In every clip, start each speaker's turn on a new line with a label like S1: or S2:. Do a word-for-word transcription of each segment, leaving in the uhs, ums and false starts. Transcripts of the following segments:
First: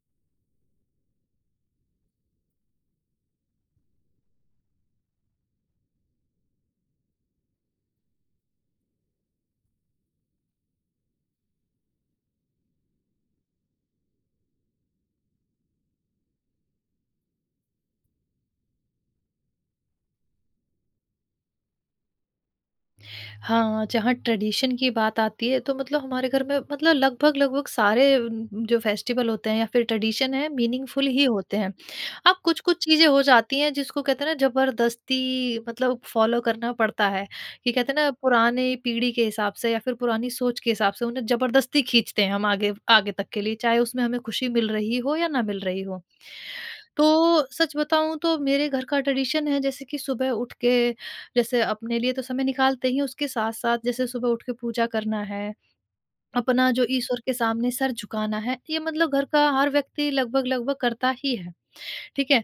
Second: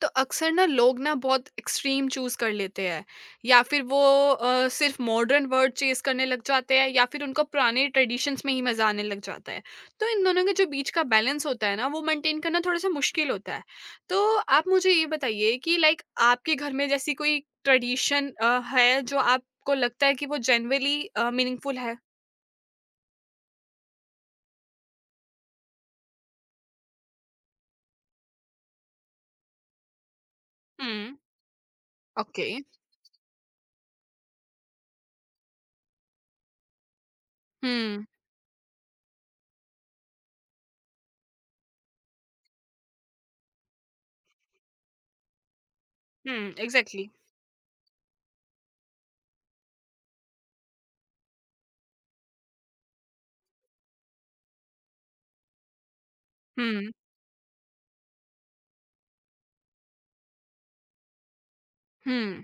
S1: तो अक्सर ना लोग ना बहुत एक्सट्रीम चूज कर लेते हैं। या फिर वो अ, सिर्फ मॉडर्न वर्ड चेज करने लग जाते हैं या फिर उनको पुराने ट्रेडिशंस में ही मजा आने लग जाता है। तो इन दोनों के जो बीच का बैलेंस होता है ना वो मेंटेन करना थोड़ा सा मुश्किल होता है। तो आप मुझे ये बताइए कि लाइक आपके घर में जैसी कोई ट्रेडिशन है जो आपको लगता है कि वो जेन्युइनली मीनिंगफुल है?
S2: हाँ, जहाँ ट्रेडिशन की बात आती है तो मतलब हमारे घर में मतलब लगभग लगभग सारे उम, जो फेस्टिवल होते हैं या फिर ट्रेडिशन है मीनिंगफुल
S1: हम्म।
S2: ही होते हैं। हाँ,
S1: ओके।
S2: कुछ-कुछ चीज़ें हो जाती हैं जिसको कहते हैं ना ज़बरदस्ती मतलब फ़ॉलो करना पड़ता है, कि कहते हैं
S1: हम्म।
S2: ना पुराने पीढ़ी के हिसाब से या फिर पुरानी सोच के हिसाब से उन्हें ज़बरदस्ती खींचते हैं हम आगे आगे तक के लिए, चाहे उसमें हमें खुशी मिल रही हो या ना मिल रही हो।
S1: Hmm exactly.
S2: तो सच बताऊँ तो मेरे घर का ट्रेडिशन है जैसे कि सुबह उठ के जैसे अपने लिए तो समय निकालते ही हैं, उसके साथ-साथ जैसे सुबह उठ के पूजा करना है, अपना जो
S1: हम्म।
S2: ईश्वर के सामने सर झुकाना है, ये मतलब घर का हर व्यक्ति लगभग-लगभग करता ही है, ठीक
S1: हम्म।
S2: है?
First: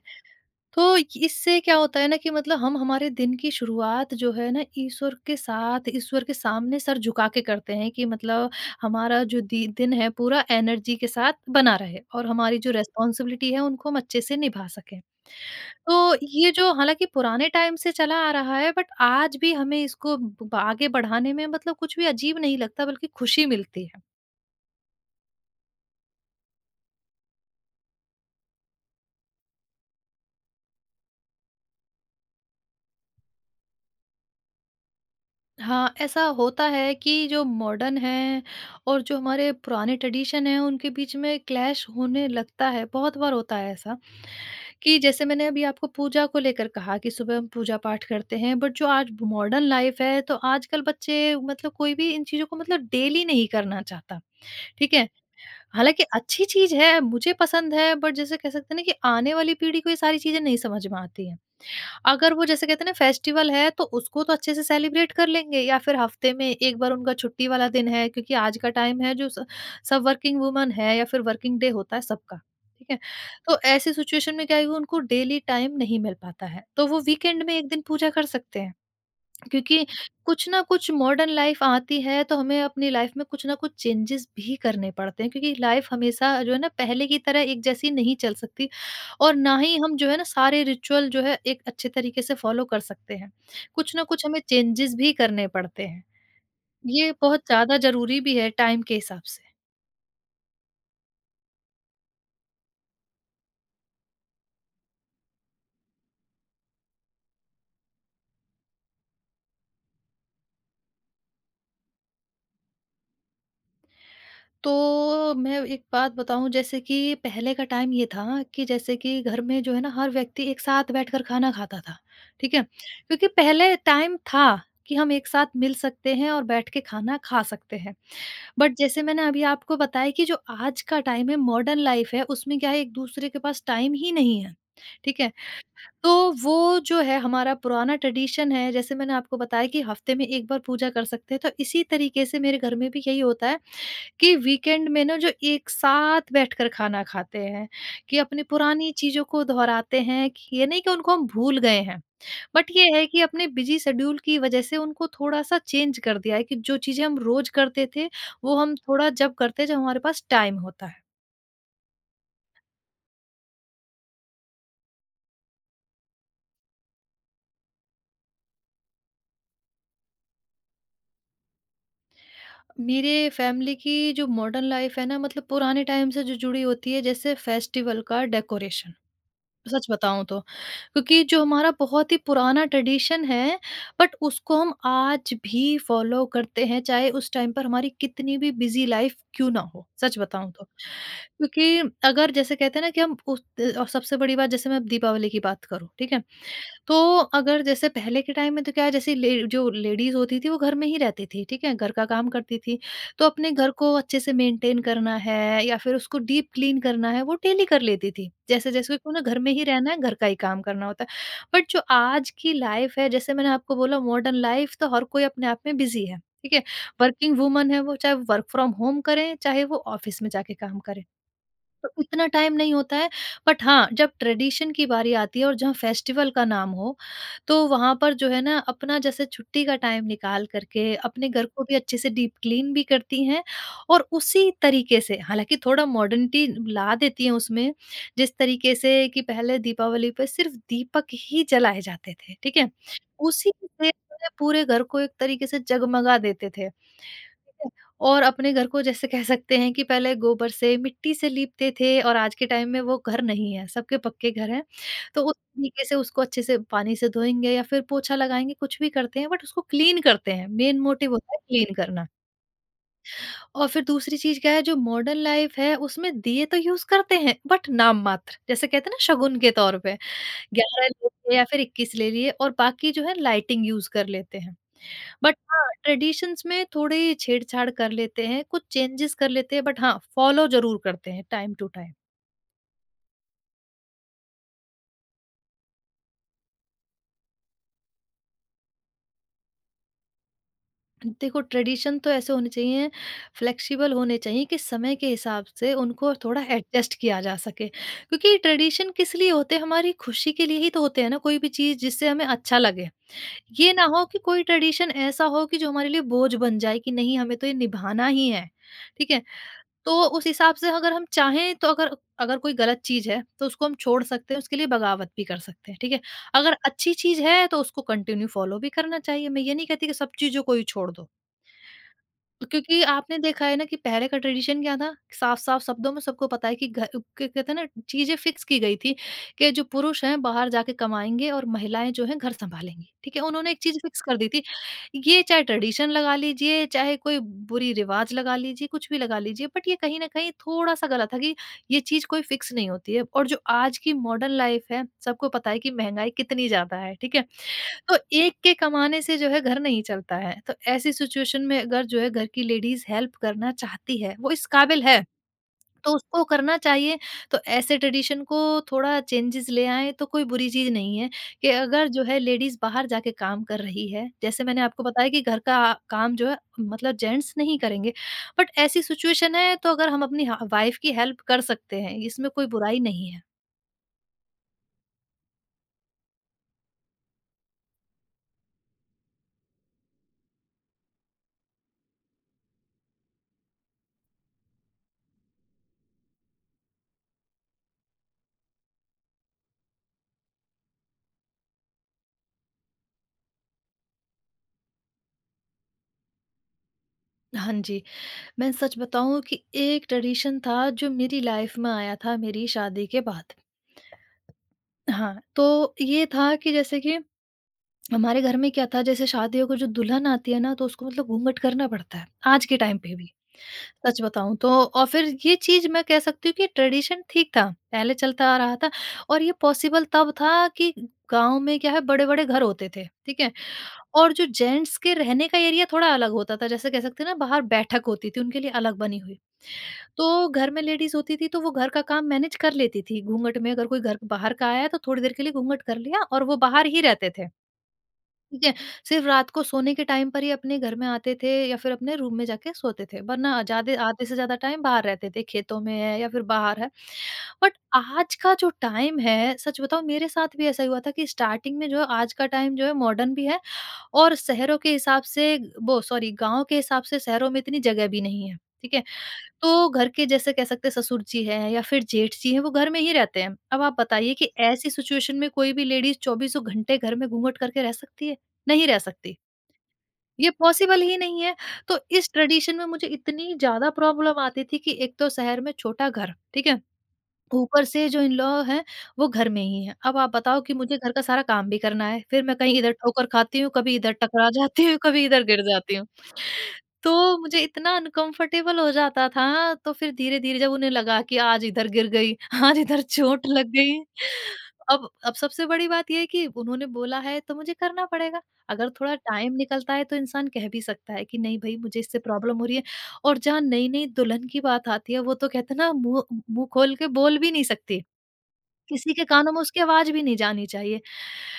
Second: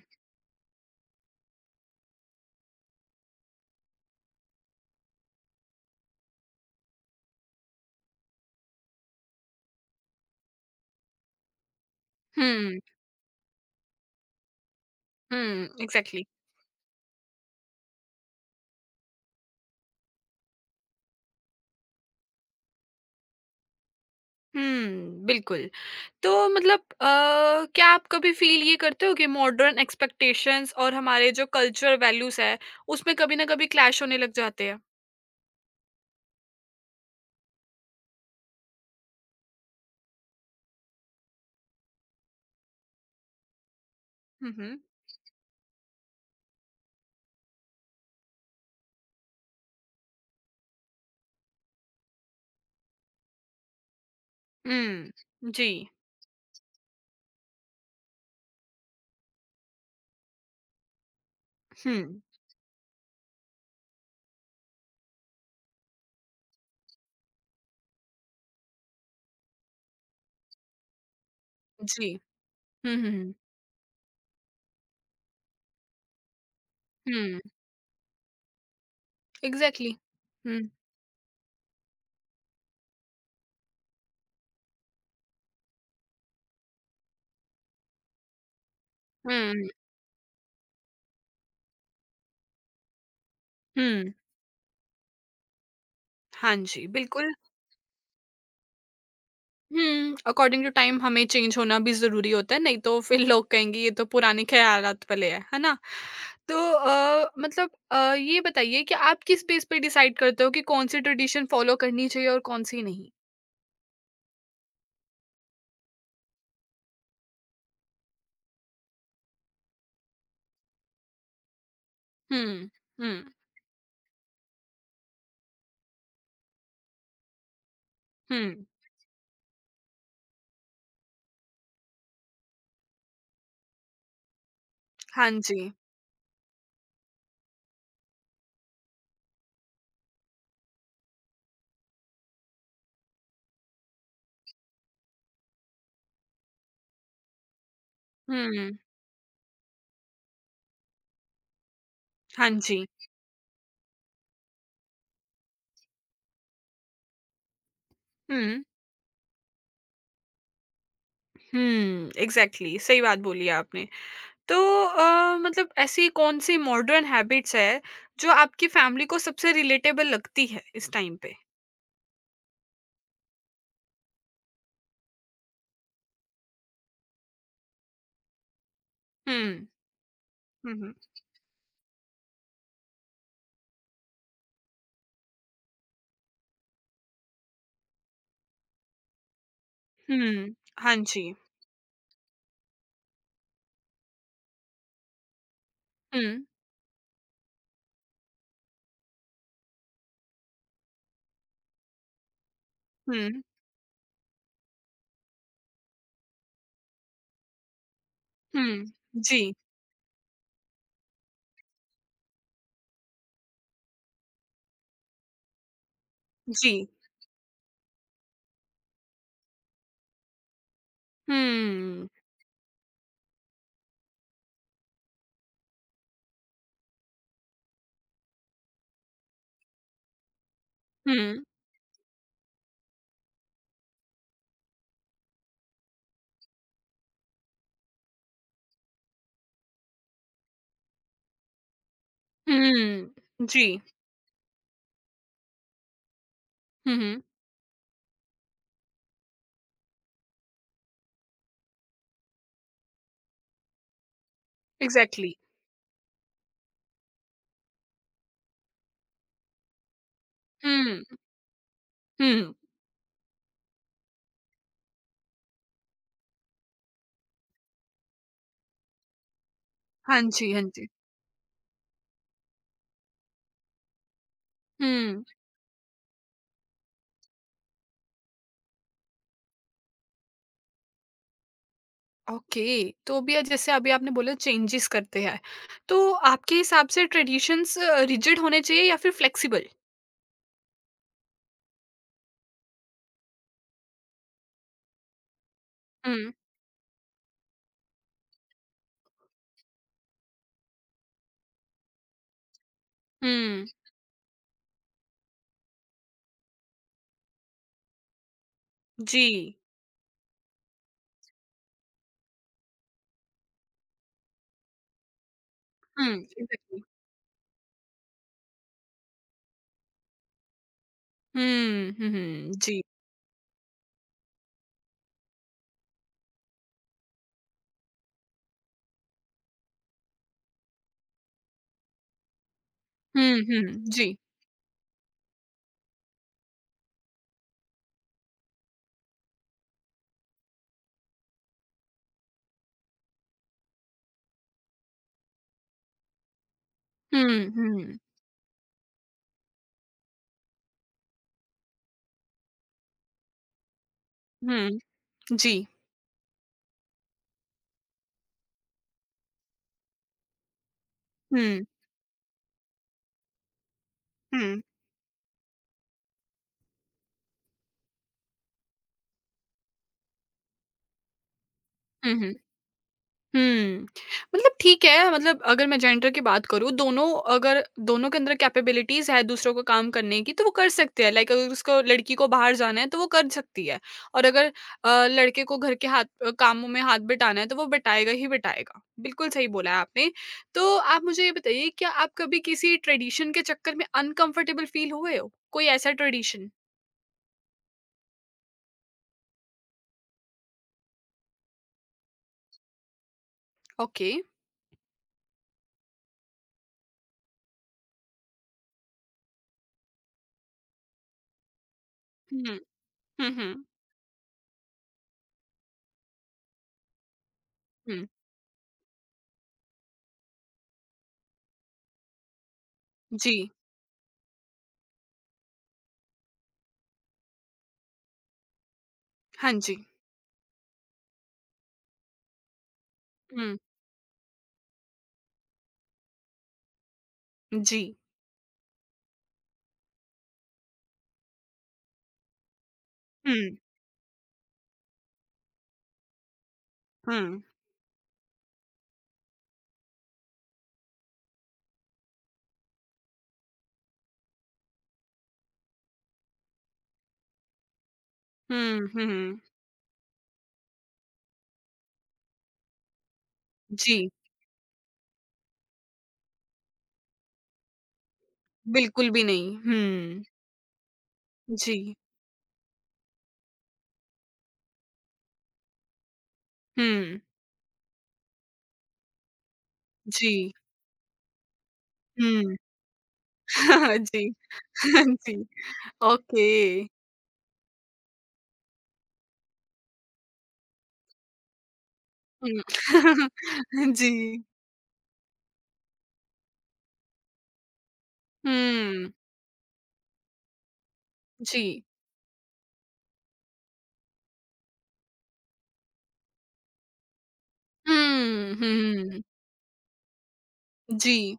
S2: तो इससे क्या होता है ना कि मतलब हम हमारे दिन की शुरुआत जो है ना ईश्वर के साथ, ईश्वर के सामने सर झुका के करते हैं कि मतलब हमारा जो दि दिन है पूरा एनर्जी के साथ बना रहे और हमारी जो
S1: हम्म।
S2: रिस्पॉन्सिबिलिटी है उनको हम अच्छे से निभा सकें।
S1: हम्म
S2: तो
S1: एग्जैक्टली।
S2: ये जो हालाँकि पुराने टाइम से चला आ रहा है बट आज भी हमें इसको ब आगे बढ़ाने में मतलब कुछ भी अजीब नहीं लगता बल्कि खुशी मिलती है।
S1: हुँ, बिल्कुल। तो मतलब अ, क्या आप कभी फ़ील ये करते हो कि मॉडर्न एक्सपेक्टेशंस और हमारे जो कल्चरल वैल्यूज़ हैं, उसमें कभी न कभी क्लैश होने लग जाते हैं?
S2: हाँ, ऐसा होता है कि जो मॉडर्न है और जो हमारे पुराने ट्रेडिशन हैं उनके बीच में क्लैश होने लगता है। बहुत बार होता है ऐसा
S1: हुँ, हुँ।
S2: कि जैसे मैंने अभी आपको पूजा को लेकर कहा कि सुबह हम पूजा पाठ करते हैं बट जो आज मॉडर्न लाइफ है तो आजकल बच्चे मतलब कोई भी इन चीज़ों को मतलब डेली नहीं करना चाहता। ठीक है?
S1: हुँ, जी।
S2: हालाँकि अच्छी चीज़ है, मुझे पसंद है बट जैसे कह सकते हैं ना कि आने वाली पीढ़ी को ये सारी चीज़ें नहीं समझ में आती हैं।
S1: हुँ,
S2: अगर वो जैसे कहते हैं ना फेस्टिवल है तो उसको तो अच्छे से सेलिब्रेट कर लेंगे या फिर हफ्ते में एक बार उनका छुट्टी वाला दिन है क्योंकि आज का टाइम है जो स- सब वर्किंग वुमन है या फिर वर्किंग डे होता है
S1: जी।
S2: सबका, ठीक
S1: हुँ,
S2: है?
S1: हुँ,
S2: तो ऐसी सिचुएशन में क्या है वो उनको डेली टाइम नहीं मिल पाता है तो वो
S1: हुँ। Exactly।
S2: वीकेंड
S1: हुँ,
S2: में एक दिन पूजा कर सकते हैं, क्योंकि
S1: एग्ज़ैक्टली।
S2: कुछ ना
S1: हुँ,
S2: कुछ मॉडर्न लाइफ आती है तो हमें अपनी लाइफ में कुछ ना कुछ चेंजेस भी करने पड़ते हैं क्योंकि लाइफ हमेशा जो है ना पहले की तरह एक जैसी नहीं चल सकती और ना
S1: हुँ,
S2: ही हम जो है ना सारे रिचुअल जो है एक अच्छे तरीके से फॉलो कर सकते हैं। कुछ ना
S1: हुँ।
S2: कुछ हमें चेंजेस भी करने पड़ते हैं।
S1: हाँ जी,
S2: ये
S1: बिल्कुल।
S2: बहुत ज्यादा जरूरी भी है टाइम के हिसाब से।
S1: हुँ, अकॉर्डिंग टू टाइम हमें चेंज होना भी ज़रूरी होता है, नहीं तो फिर लोग कहेंगे ये तो पुराने ख़यालात वाले है, है ना? तो अ, मतलब अ, ये बताइए कि आप किस बेस पे डिसाइड करते हो कि कौन-सी ट्रेडिशन फ़ॉलो करनी चाहिए और कौन-सी नहीं?
S2: तो मैं एक बात बताऊँ, जैसे कि पहले का टाइम ये था कि जैसे कि घर में जो है ना हर व्यक्ति एक साथ बैठकर खाना खाता था, ठीक है?
S1: हुँ, हुँ,
S2: क्योंकि पहले टाइम था कि हम एक साथ मिल सकते हैं और बैठ के खाना खा सकते हैं।
S1: हुँ,
S2: बट जैसे मैंने अभी आपको बताया कि जो आज का टाइम है मॉडर्न लाइफ़ है उसमें क्या है, एक दूसरे के पास टाइम ही नहीं है, ठीक
S1: हाँ
S2: है?
S1: जी।
S2: तो वो जो है हमारा पुराना ट्रेडिशन है, जैसे मैंने आपको बताया कि हफ़्ते में एक बार पूजा कर सकते हैं, तो इसी तरीके से मेरे घर में भी यही होता है कि वीकेंड में ना जो एक साथ बैठकर खाना खाते हैं, कि अपनी
S1: हुँ,
S2: पुरानी चीज़ों को दोहराते हैं, कि ये नहीं कि उनको हम भूल गए हैं,
S1: हाँ
S2: बट
S1: जी।
S2: ये है कि अपने बिज़ी शेड्यूल की वज़ह से उनको थोड़ा-सा चेंज कर दिया है कि जो चीज़ें हम रोज़ करते थे, वो
S1: हुँ,
S2: हम थोड़ा जब करते हैं जब हमारे पास टाइम होता है।
S1: हुँ, एग्ज़ैक्टली सही बात बोली आपने। तो अ, मतलब ऐसी कौन-सी मॉडर्न हैबिट्स है, जो आपकी फैमिली को सबसे रिलेटेबल लगती है इस टाइम पे?
S2: मेरे फैमिली की जो मॉडर्न लाइफ़ है ना, मतलब पुराने टाइम से जो जुड़ी होती है, जैसे फेस्टिवल का डेकोरेशन।
S1: हुँ।
S2: सच बताऊँ तो,
S1: हुँ, हुँ।
S2: क्योंकि जो हमारा बहुत ही पुराना ट्रेडिशन है, बट उसको हम आज भी फॉलो करते हैं, चाहे उस टाइम पर हमारी कितनी भी बिज़ी लाइफ़ क्यों ना हो, सच बताऊँ
S1: हुँ।
S2: तो।
S1: हाँ जी।
S2: क्योंकि अगर जैसे कहते हैं ना कि हम उस अ, सबसे बड़ी बात, जैसे मैं अब दीपावली की बात करूँ, ठीक
S1: हुँ,
S2: है? तो अगर जैसे पहले के टाइम में तो क्या है, जैसे ले जो लेडीज़ होती थी वो घर में ही रहती थी, ठीक है? घर का काम करती थी। तो
S1: हुँ,
S2: अपने घर को अच्छे से मेंटेन करना है या फिर उसको डीप क्लीन करना है, वो डेली कर लेती थी।
S1: हुँ।
S2: जैसे-जैसे क्यों ना, घर में
S1: जी,
S2: ही रहना है, घर का ही काम करना होता है। बट जो आज की लाइफ़ है, जैसे मैंने आपको बोला मॉडर्न लाइफ़, तो हर कोई अपने आप में बिज़ी है, ठीक है?
S1: जी।
S2: वर्किंग वुमन है वो, चाहे वर्क फ्रॉम होम करें, चाहे वो ऑफ़िस में जाके काम करें। तो
S1: हुँ,
S2: इतना टाइम नहीं होता है, बट हाँ, जब ट्रेडिशन की बारी आती है और जहाँ फेस्टिवल का नाम हो, तो वहाँ पर जो है ना अपना जैसे छुट्टी का टाइम निकाल कर के अपने
S1: हुँ,
S2: घर को भी अच्छे से डीप क्लीन भी करती हैं और उसी तरीके से हालाँकि थोड़ा मॉडर्निटी ला देती हैं उसमें, जिस तरीके से कि पहले दीपावली पे सिर्फ़ दीपक ही जलाए जाते थे, ठीक है?
S1: हुँ।
S2: उसी
S1: जी।
S2: से जो है पूरे घर को एक तरीके से जगमगा देते थे।
S1: हुँ, हुँ।
S2: और अपने घर को, जैसे कह सकते हैं, कि पहले गोबर से, मिट्टी से लीपते थे, और आज के टाइम में वो घर नहीं है, सबके पक्के घर हैं। तो
S1: इग्ज़ैक्टली।
S2: उस तरीके से उसको अच्छे से पानी से धोएँगे या फिर पोछा लगाएँगे, कुछ भी करते हैं बट उसको क्लीन करते हैं, मेन
S1: हुँ,
S2: मोटिव होता है क्लीन करना।
S1: हुँ।
S2: और फिर दूसरी चीज़ क्या है, जो मॉडर्न लाइफ़ है उसमें दिए तो यूज़ करते हैं बट नाम मात्र, जैसे कहते हैं ना शगुन के तौर पे
S1: हाँ जी, हाँ
S2: ग्यारह
S1: जी।
S2: ले लिए या फिर इक्कीस ले लिए, और बाकी जो है लाइटिंग यूज़ कर लेते हैं।
S1: हुँ,
S2: बट हाँ, ट्रेडिशंस में थोड़ी छेड़छाड़ कर लेते हैं, कुछ चेंजेस कर लेते हैं, बट हाँ, फॉलो ज़रूर करते हैं टाइम टू टाइम।
S1: ओके। तो अभी अ, जैसे अभी आपने बोला चेंजेस करते हैं। तो आपके हिसाब से ट्रेडिशंस अ, रिजिड होने चाहिए या फिर फ्लेक्सिबल?
S2: देखो, ट्रेडिशन तो ऐसे होने चाहिए, फ्लेक्सिबल होने चाहिए कि समय के हिसाब से उनको
S1: हुँ,
S2: थोड़ा एडजस्ट किया जा सके। क्योंकि ट्रेडिशन किस लिए होते हैं, हमारी खुशी के लिए ही तो होते हैं ना, कोई भी चीज़ जिससे हमें अच्छा लगे।
S1: हुँ।
S2: ये ना हो कि कोई ट्रेडिशन ऐसा हो कि जो हमारे लिए बोझ बन जाए कि नहीं हमें तो ये निभाना ही है, ठीक है?
S1: जी।
S2: तो उस हिसाब से अगर हम चाहें तो अगर अगर कोई गलत चीज़ है तो उसको हम छोड़ सकते हैं, उसके लिए बगावत भी कर सकते हैं, ठीक है?
S1: हुँ,
S2: अगर
S1: इग्ज़ैक्टली।
S2: अच्छी चीज़ है तो उसको कंटिन्यू फ़ॉलो भी करना चाहिए। मैं ये नहीं कहती कि सब चीज़ों को ही छोड़ दो।
S1: हुँ, हुँ, हुँ। जी।
S2: क्योंकि आपने देखा है ना कि पहले का ट्रेडिशन क्या था, साफ-साफ शब्दों में सबको पता है कि घ क्या कहते हैं ना, चीज़ें फिक्स की गई थी कि जो पुरुष हैं बाहर जाके कमाएँगे और महिलाएँ जो हैं घर सँभालेंगी, ठीक है?
S1: हुँ,
S2: उन्होंने एक
S1: हुँ।
S2: चीज़ फिक्स
S1: जी।
S2: कर दी थी। ये चाहे ट्रेडिशन लगा लीजिए, चाहे कोई बुरी रिवाज लगा लीजिए, कुछ भी लगा लीजिए, बट ये कहीं न कहीं थोड़ा-सा गलत है कि ये चीज़ कोई फिक्स नहीं होती है, और जो आज की मॉडर्न लाइफ़ है सबको पता है कि महँगाई कितनी ज़्यादा है, ठीक है?
S1: हुँ,
S2: तो
S1: हुँ।
S2: एक के कमाने से जो है घर नहीं चलता है, तो ऐसी सिचुएशन में अगर जो है घर की लेडीज़ हेल्प करना चाहती है, वो इस
S1: हुँ,
S2: काबिल है,
S1: जी।
S2: तो उसको करना चाहिए। तो ऐसे ट्रेडिशन को थोड़ा चेंजेज़ ले आएँ तो कोई बुरी चीज़ नहीं है,
S1: हुँ,
S2: कि
S1: हुँ।
S2: अगर जो है लेडीज़ बाहर जाके काम कर रही है, जैसे मैंने आपको बताया कि घर का काम जो है मतलब जेंट्स नहीं करेंगे। बट ऐसी सिचुएशन है तो अगर हम अपनी ह वाइफ़ की हेल्प कर सकते हैं,
S1: हुँ,
S2: इसमें
S1: हुँ।
S2: कोई बुराई नहीं है।
S1: हुँ। मतलब ठीक है, मतलब अगर मैं जेंडर की बात करूँ, दोनों अगर दोनों के अंदर कैपेबिलिटीज़ है दूसरों को काम करने की, तो वो कर सकते हैं। लाइक अगर उसको लड़की को बाहर जाना है, तो वो कर सकती है और अगर अ, लड़के को घर के हाथ अ, कामों में हाथ बटाना है, तो वो बटाएगा ही बटाएगा। बिल्कुल सही बोला है आपने। तो आप मुझे ये बताइए, क्या आप कभी किसी ट्रेडिशन के चक्कर में अनकम्फ़र्टेबल फ़ील हुए हो? कोई ऐसा ट्रेडिशन?
S2: हाँ जी। मैं सच बताऊँ कि एक ट्रेडिशन था जो मेरी लाइफ में आया था मेरी शादी के बाद।
S1: ओके।
S2: हाँ, तो ये था कि जैसे कि हमारे घर में क्या था, जैसे शादियों को जो दुल्हन आती है ना तो उसको मतलब घूंघट करना पड़ता है, आज के
S1: हुँ,
S2: टाइम पे भी,
S1: हुँ, हुँ,
S2: सच बताऊँ तो। और फिर ये चीज़ मैं कह सकती हूँ कि ट्रेडिशन ठीक था, पहले
S1: हुँ।
S2: चलता आ रहा था, और ये पॉसिबल तब था कि गाँव में क्या है, बड़े-बड़े घर होते थे, ठीक है?
S1: जी।
S2: और जो जेंट्स के रहने का एरिया थोड़ा अलग होता था, जैसे कह सकते हैं ना, बाहर बैठक होती थी उनके लिए अलग बनी हुई।
S1: हाँ जी।
S2: तो घर में लेडीज़ होती थी, तो वो घर का काम मैनेज कर लेती थी। घूँघट में
S1: हुँ,
S2: अगर कोई घर बाहर का आया, तो थोड़ी देर के लिए घूँघट कर लिया और वो बाहर ही रहते थे,
S1: जी।
S2: ठीक है? सिर्फ़ रात को सोने के टाइम पर ही अपने घर में आते थे या फिर अपने रूम में जाके सोते थे, वरना
S1: हुँ,
S2: ज़्यादा आधे से ज़्यादा टाइम बाहर रहते थे, खेतों में है या फिर बाहर है।
S1: हुँ।
S2: बट आज का जो टाइम है, सच बताऊँ मेरे साथ भी ऐसा ही हुआ था कि स्टार्टिंग में जो है आज का टाइम जो है मॉडर्न भी है और शहरों के हिसाब से वो सॉरी गाँव के हिसाब से शहरों में इतनी जगह भी नहीं है, ठीक है?
S1: हुँ, हुँ।
S2: तो घर के जैसे कह सकते हैं ससुर जी हैं या फिर जेठ जी हैं, वो घर में ही रहते हैं। अब आप
S1: जी,
S2: बताइए कि ऐसी सिचुएशन में कोई भी लेडीज़ चौबीसों घंटे घर में घूँघट करके रह सकती है? नहीं रह
S1: बिल्कुल
S2: सकती।
S1: भी नहीं। हुँ,
S2: ये पॉसिबल ही नहीं है। तो
S1: जी।
S2: इस ट्रेडिशन में मुझे इतनी ज़्यादा प्रॉब्लम आती थी कि एक तो शहर में छोटा घर, ठीक है?
S1: हुँ,
S2: ऊपर से जो इन-लॉ हैं, वो घर में ही हैं। अब आप
S1: जी।
S2: बताओ कि मुझे घर का सारा काम भी करना है, फिर मैं
S1: हुँ।
S2: कहीं इधर ठोकर खाती हूँ, कभी इधर टकरा
S1: जी,
S2: जाती हूँ, कभी इधर
S1: जी।
S2: गिर जाती हूँ।
S1: ओके।
S2: तो मुझे इतना अनकंफर्टेबल हो जाता था, तो फिर धीरे-धीरे जब उन्हें लगा कि आज इधर गिर गई, आज
S1: हुँ।
S2: इधर चोट लग गई।
S1: जी।
S2: अब अब सबसे बड़ी बात ये है कि उन्होंने बोला है तो मुझे करना पड़ेगा। अगर थोड़ा
S1: हुँ,
S2: टाइम निकलता है तो इंसान कह भी सकता है कि नहीं भई, मुझे
S1: जी।
S2: इससे प्रॉब्लम हो रही है। और जहाँ नई-नई दुल्हन की बात आती है, वो तो कहते हैं ना, मुँह मुँह खोल के बोल भी नहीं सकती।
S1: हुँ,
S2: किसी के
S1: हुँ,
S2: कानों में उसकी आवाज़ भी नहीं जानी चाहिए।
S1: जी।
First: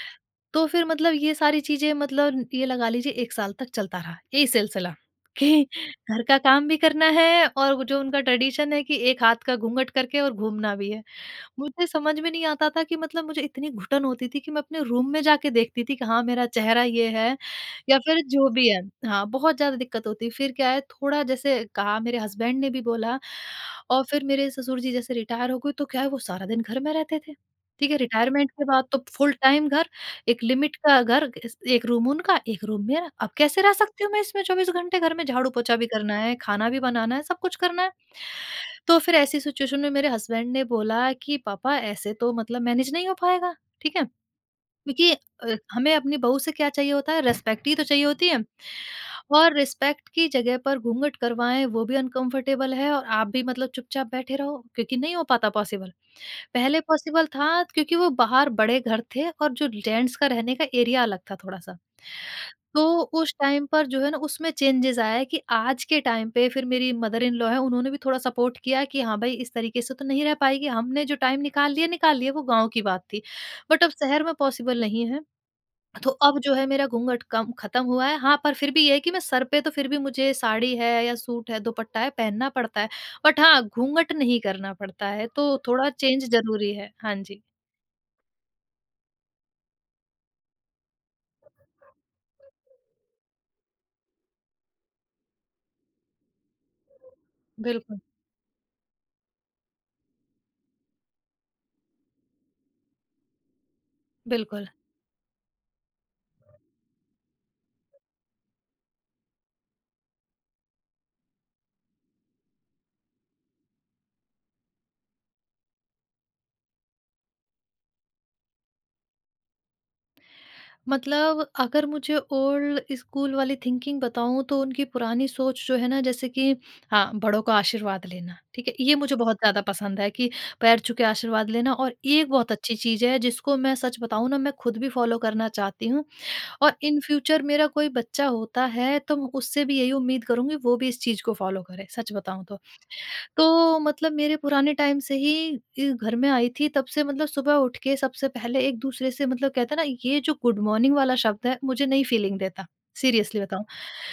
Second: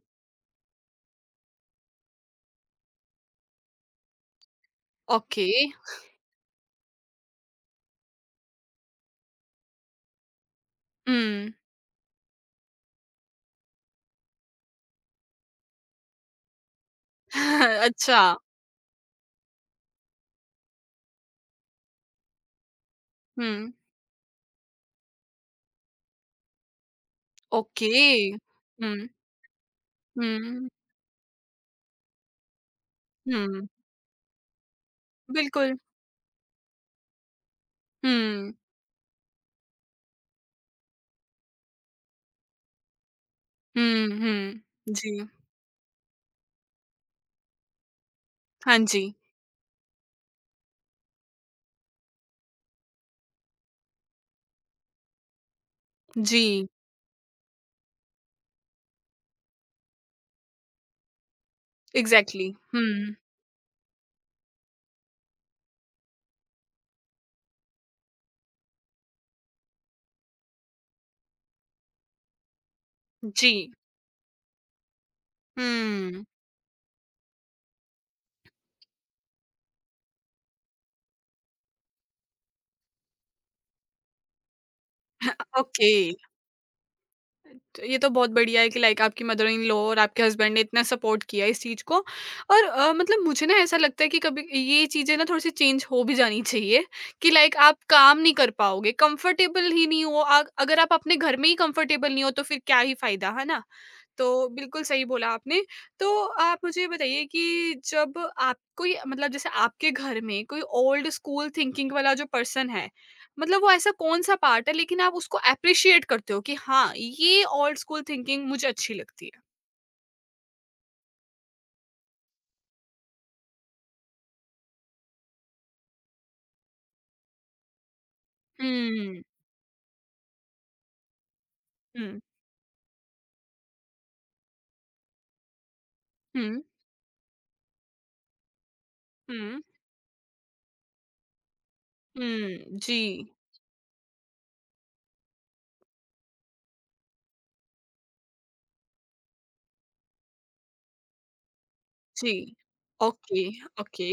S2: तो फिर मतलब ये सारी चीज़ें, मतलब ये लगा लीजिए एक साल तक चलता रहा, यही सिलसिला
S1: ओके।
S2: कि घर का काम भी करना है और वो जो उनका ट्रेडिशन है कि एक हाथ का घूँघट करके और घूमना भी है।
S1: हुँ।
S2: मुझे समझ में नहीं आता था कि मतलब मुझे इतनी घुटन होती थी कि मैं अपने रूम में जाके देखती थी कि हाँ, मेरा चेहरा ये है या फिर
S1: अच्छा।
S2: जो भी है। हाँ, बहुत ज़्यादा दिक्कत होती। फिर क्या है, थोड़ा जैसे कहा, मेरे हस्बैंड ने भी बोला
S1: हुँ,
S2: और फिर मेरे ससुर जी जैसे रिटायर हो गए, तो क्या है, वो सारा दिन घर में रहते थे।
S1: ओके।
S2: ठीक है, रिटायरमेंट के बाद तो
S1: हुँ,
S2: फुल टाइम घर, एक
S1: हुँ,
S2: लिमिट का घर, इस एक रूम उनका, एक रूम मेरा। अब कैसे
S1: हुँ।
S2: रह सकती हूँ मैं इसमें, चौबीस घंटे घर में
S1: बिल्कुल।
S2: झाड़ू-पोछा भी करना है, खाना भी बनाना है, सब कुछ करना है।
S1: हुँ,
S2: तो फिर ऐसी सिचुएशन में मेरे हस्बैंड ने बोला कि पापा, ऐसे तो मतलब मैनेज नहीं हो पाएगा, ठीक है?
S1: हुँ, हुँ। जी।
S2: क्योंकि अ, हमें अपनी बहू से क्या चाहिए होता है, रिस्पेक्ट ही तो चाहिए होती है।
S1: हाँ जी।
S2: और रिस्पेक्ट की जगह पर घूंघट करवाएँ, वो भी अनकंफर्टेबल है, और आप भी मतलब चुपचाप बैठे रहो, क्योंकि नहीं हो पाता पॉसिबल।
S1: जी,
S2: पहले पॉसिबल था क्योंकि वो बाहर बड़े घर थे और जो जेंट्स का रहने का एरिया अलग था थोड़ा-सा।
S1: एग्ज़ैक्टली।
S2: तो
S1: हुँ,
S2: उस टाइम पर जो है ना, उसमें चेंजेज़ आया कि आज के टाइम पे फिर मेरी मदर इन लॉ है, उन्होंने भी थोड़ा सपोर्ट किया कि हाँ भाई, इस तरीके से तो नहीं रह पाएगी, हमने जो टाइम निकाल लिया, निकाल लिया, वो गाँव की बात थी।
S1: जी।
S2: बट अब शहर में पॉसिबल नहीं है। तो
S1: हुँ।
S2: अब जो है, मेरा घूंघट कम खत्म हुआ है। हाँ, पर फिर भी ये है कि मैं सर पे तो फिर भी मुझे साड़ी है या सूट है, दुपट्टा है पहनना पड़ता है। बट हाँ, घूंघट नहीं करना पड़ता है, तो थोड़ा
S1: ओके।
S2: चेंज ज़रूरी है। हाँ जी।
S1: तो ये तो बहुत बढ़िया है कि लाइक आपकी मदर इन लॉ और आपके हस्बैंड ने इतना सपोर्ट किया इस चीज को। और अ, मतलब मुझे ना ऐसा लगता है कि कभी ये चीजें ना थोड़ी सी चेंज हो भी जानी चाहिए कि लाइक आप
S2: बिल्कुल,
S1: काम नहीं कर पाओगे कंफर्टेबल ही नहीं हो आ, अगर आप अपने घर में ही कंफर्टेबल नहीं हो तो फिर क्या ही फायदा है ना। तो
S2: बिल्कुल।
S1: बिल्कुल सही बोला आपने। तो आप मुझे ये बताइए कि जब आप कोई मतलब जैसे आपके घर में कोई ओल्ड स्कूल थिंकिंग वाला जो पर्सन है, मतलब वो ऐसा कौन-सा पार्ट है लेकिन आप उसको एप्रिशिएट करते हो कि हाँ, ये ओल्ड स्कूल थिंकिंग मुझे अच्छी लगती है?
S2: मतलब अगर मुझे ओल्ड स्कूल वाली थिंकिंग बताऊँ, तो उनकी पुरानी सोच जो है ना, जैसे कि हाँ, बड़ों का आशीर्वाद लेना, ठीक है? ये मुझे
S1: हुँ,
S2: बहुत ज़्यादा पसंद है कि पैर छू के आशीर्वाद लेना, और
S1: हुँ,
S2: एक बहुत अच्छी चीज़ है जिसको मैं, सच बताऊँ ना, मैं खुद भी फॉलो करना चाहती हूँ,
S1: हुँ,
S2: और इन फ्यूचर मेरा कोई बच्चा होता है तो मैं
S1: हुँ,
S2: उससे भी यही उम्मीद करूँगी, वो भी इस चीज़ को फ़ॉलो करे, सच बताऊँ तो।
S1: हुँ, जी,
S2: तो मतलब मेरे पुराने टाइम से ही इ घर में आई थी, तब से मतलब सुबह उठ के सबसे पहले एक-दूसरे से, मतलब कहते हैं ना, ये जो गुड मॉर्निंग वाला शब्द है, मुझे नहीं
S1: जी।
S2: फीलिंग देता, सीरियसली
S1: ओके,
S2: बताऊँ।
S1: ओके,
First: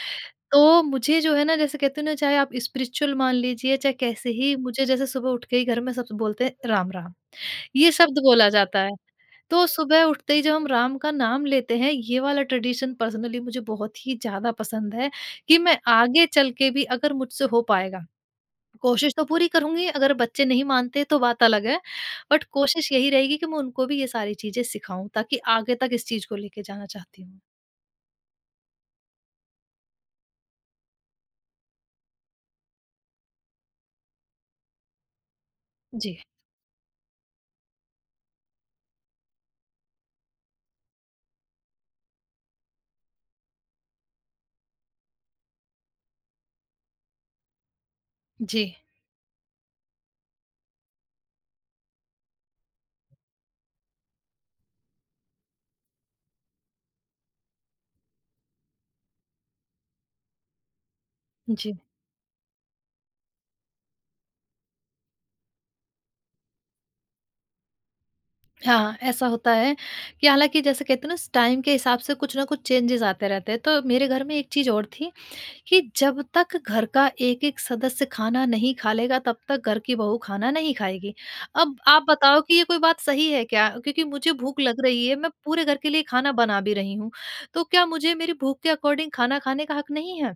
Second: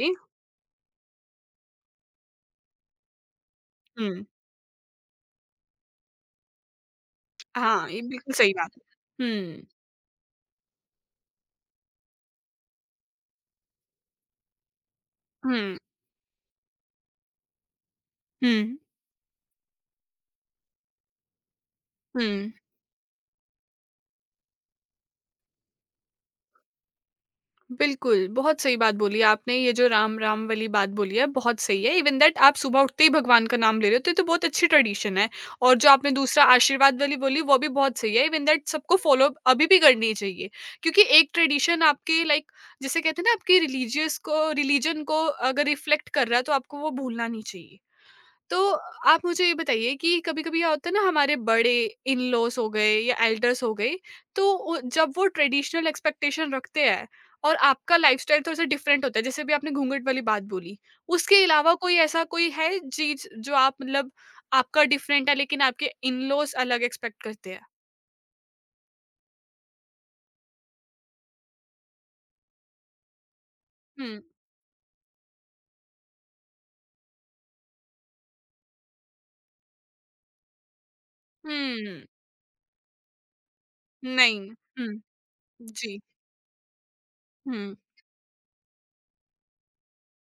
S2: तो मुझे जो है ना, जैसे कहते हो ना, चाहे आप स्पिरिचुअल मान लीजिए, चाहे
S1: हुँ।
S2: कैसे ही, मुझे जैसे सुबह उठ के ही घर में सब बोलते हैं राम-राम,
S1: हाँ,
S2: ये
S1: ये
S2: शब्द
S1: बिल्कुल
S2: बोला
S1: सही बात
S2: जाता
S1: है।
S2: है।
S1: हुँ,
S2: तो सुबह उठते ही जब हम राम का नाम लेते हैं, ये वाला ट्रेडिशन पर्सनली मुझे बहुत ही ज़्यादा पसंद है कि
S1: हुँ,
S2: मैं आगे चल के भी, अगर मुझसे हो पाएगा,
S1: हुँ,
S2: कोशिश तो पूरी करूँगी, अगर बच्चे नहीं मानते तो बात अलग है,
S1: हुँ।
S2: बट कोशिश यही रहेगी कि मैं उनको भी ये सारी चीज़ें सिखाऊँ, ताकि आगे तक इस चीज़ को लेके जाना चाहती हूँ।
S1: बिल्कुल, बहुत सही बात बोली आपने, ये जो राम, राम वाली बात बोली है, बहुत सही है। इवन दैट आप सुबह उठते ही भगवान का नाम ले रहे हो, तो ये तो बहुत अच्छी ट्रेडिशन है। और जो आपने
S2: जी,
S1: दूसरा आशीर्वाद वाली बोली, वो भी बहुत सही है। इवन दैट सबको फ़ॉलो अभी भी करनी चाहिए, क्योंकि एक ट्रेडिशन आपके लाइक जिसे कहते हैं ना, आपके रिलीजियस को रिलीजन को अगर रिफ्लेक्ट कर रहा है, तो आपको वो भूलना नहीं चाहिए। तो
S2: जी,
S1: आप मुझे ये बताइए कि कभी-कभी क्या होता है ना हमारे बड़े इन-लॉज़ हो गए या एल्डर्स हो गए, तो उ जब वो ट्रेडिशनल एक्सपेक्टेशन रखते हैं और आपका लाइफ़स्टाइल थोड़ा-सा डिफरेंट होता है, जैसे अभी आपने घूंघट वाली बात बोली, उसके अलावा
S2: जी।
S1: कोई ऐसा कोई है चीज़ जो आप मतलब आपका डिफरेंट है लेकिन आपके इन-लॉज़ अलग एक्सपेक्ट करते हैं?
S2: हाँ, ऐसा होता है कि हालाँकि, जैसे कहते हैं ना, टाइम के हिसाब से कुछ ना कुछ चेंजेज़ आते रहते हैं, तो मेरे
S1: हुँ।
S2: घर में एक चीज़ और थी कि जब तक घर का एक-एक सदस्य खाना नहीं खा लेगा, तब तक घर की बहू खाना नहीं खाएगी। अब
S1: हुँ,
S2: आप बताओ कि ये कोई बात सही है क्या? क्योंकि मुझे
S1: नहीं।
S2: भूख लग
S1: हुँ,
S2: रही है, मैं पूरे घर के
S1: जी।
S2: लिए खाना बना भी रही हूँ, तो
S1: हुँ।
S2: क्या मुझे मेरी भूख के अकॉर्डिंग खाना खाने का हक नहीं है?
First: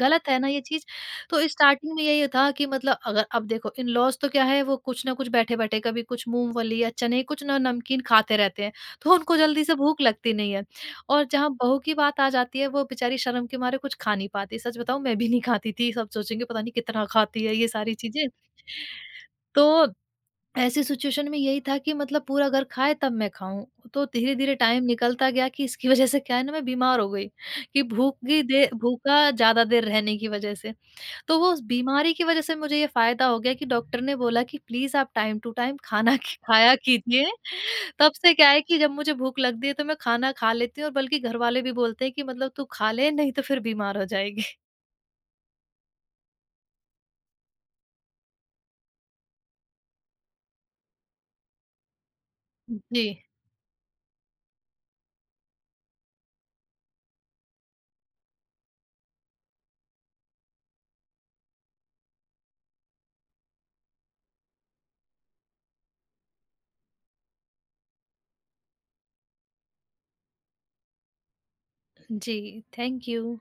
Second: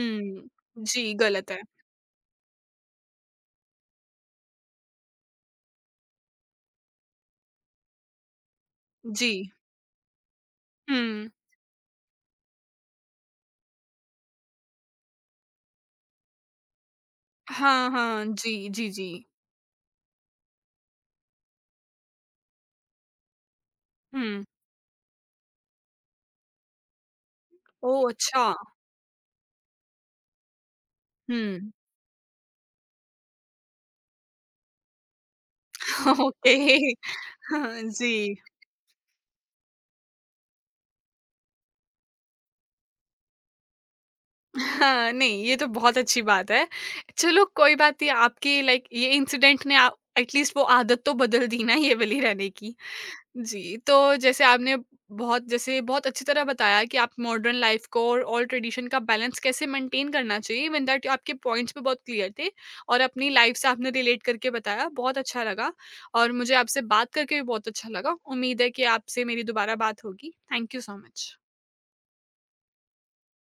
S2: गलत है ना ये चीज़।
S1: जी,
S2: तो
S1: गलत है।
S2: स्टार्टिंग में यही था कि मतलब, अगर अब देखो, इन-लॉज़ तो क्या है, वो कुछ ना कुछ बैठे-बैठे कभी कुछ मूँगफली या चने, कुछ ना नमकीन खाते रहते हैं, तो
S1: जी।
S2: उनको जल्दी से भूख लगती नहीं है। और
S1: हुँ।
S2: जहाँ बहू की बात आ जाती है, वो बेचारी शर्म के मारे कुछ खा नहीं पाती। सच बताऊँ, मैं भी नहीं खाती थी, सब सोचेंगे पता नहीं कितना खाती है, ये
S1: हाँ,
S2: सारी
S1: हाँ।
S2: चीज़ें।
S1: जी, जी, जी।
S2: तो ऐसी सिचुएशन में यही था कि मतलब पूरा घर खाए तब मैं खाऊँ। तो
S1: हुँ।
S2: धीरे-धीरे टाइम निकलता गया कि इसकी वज़ह से क्या है ना, मैं बीमार हो गई, कि
S1: ओह!
S2: भूख
S1: अच्छा।
S2: की दे भूखा ज़्यादा देर रहने की वज़ह से। तो वो उस
S1: हुँ।
S2: बीमारी की वज़ह से मुझे ये फ़ायदा हो गया कि डॉक्टर ने बोला कि प्लीज़ आप टाइम टू टाइम खाना ख
S1: ओके।
S2: खाया कीजिए।
S1: हाँ,
S2: तब
S1: जी।
S2: से क्या है कि जब मुझे भूख लगती है तो मैं खाना खा लेती हूँ, और बल्कि घरवाले भी बोलते हैं कि मतलब तू खा ले, नहीं तो फिर बीमार हो जाएगी।
S1: हाँ, नहीं ये तो बहुत अच्छी बात है। चलो कोई बात नहीं आपकी लाइक ये इंसिडेंट ने आ एटलीस्ट वो आदत तो बदल दी ना ये वाली रहने की।
S2: जी।
S1: जी, तो जैसे आपने बहुत जैसे बहुत अच्छी तरह बताया कि आप मॉडर्न लाइफ़ को और ओल्ड ट्रेडिशन का बैलेंस कैसे मेंटेन करना चाहिए, इवन दैट आपके पॉइंट्स भी बहुत क्लियर थे और अपनी लाइफ़ से आपने रिलेट करके बताया, बहुत अच्छा लगा और मुझे आपसे बात करके भी बहुत अच्छा लगा। उम्मीद है कि आपसे मेरी दोबारा बात होगी। Thank you so much.
S2: जी, थैंक यू।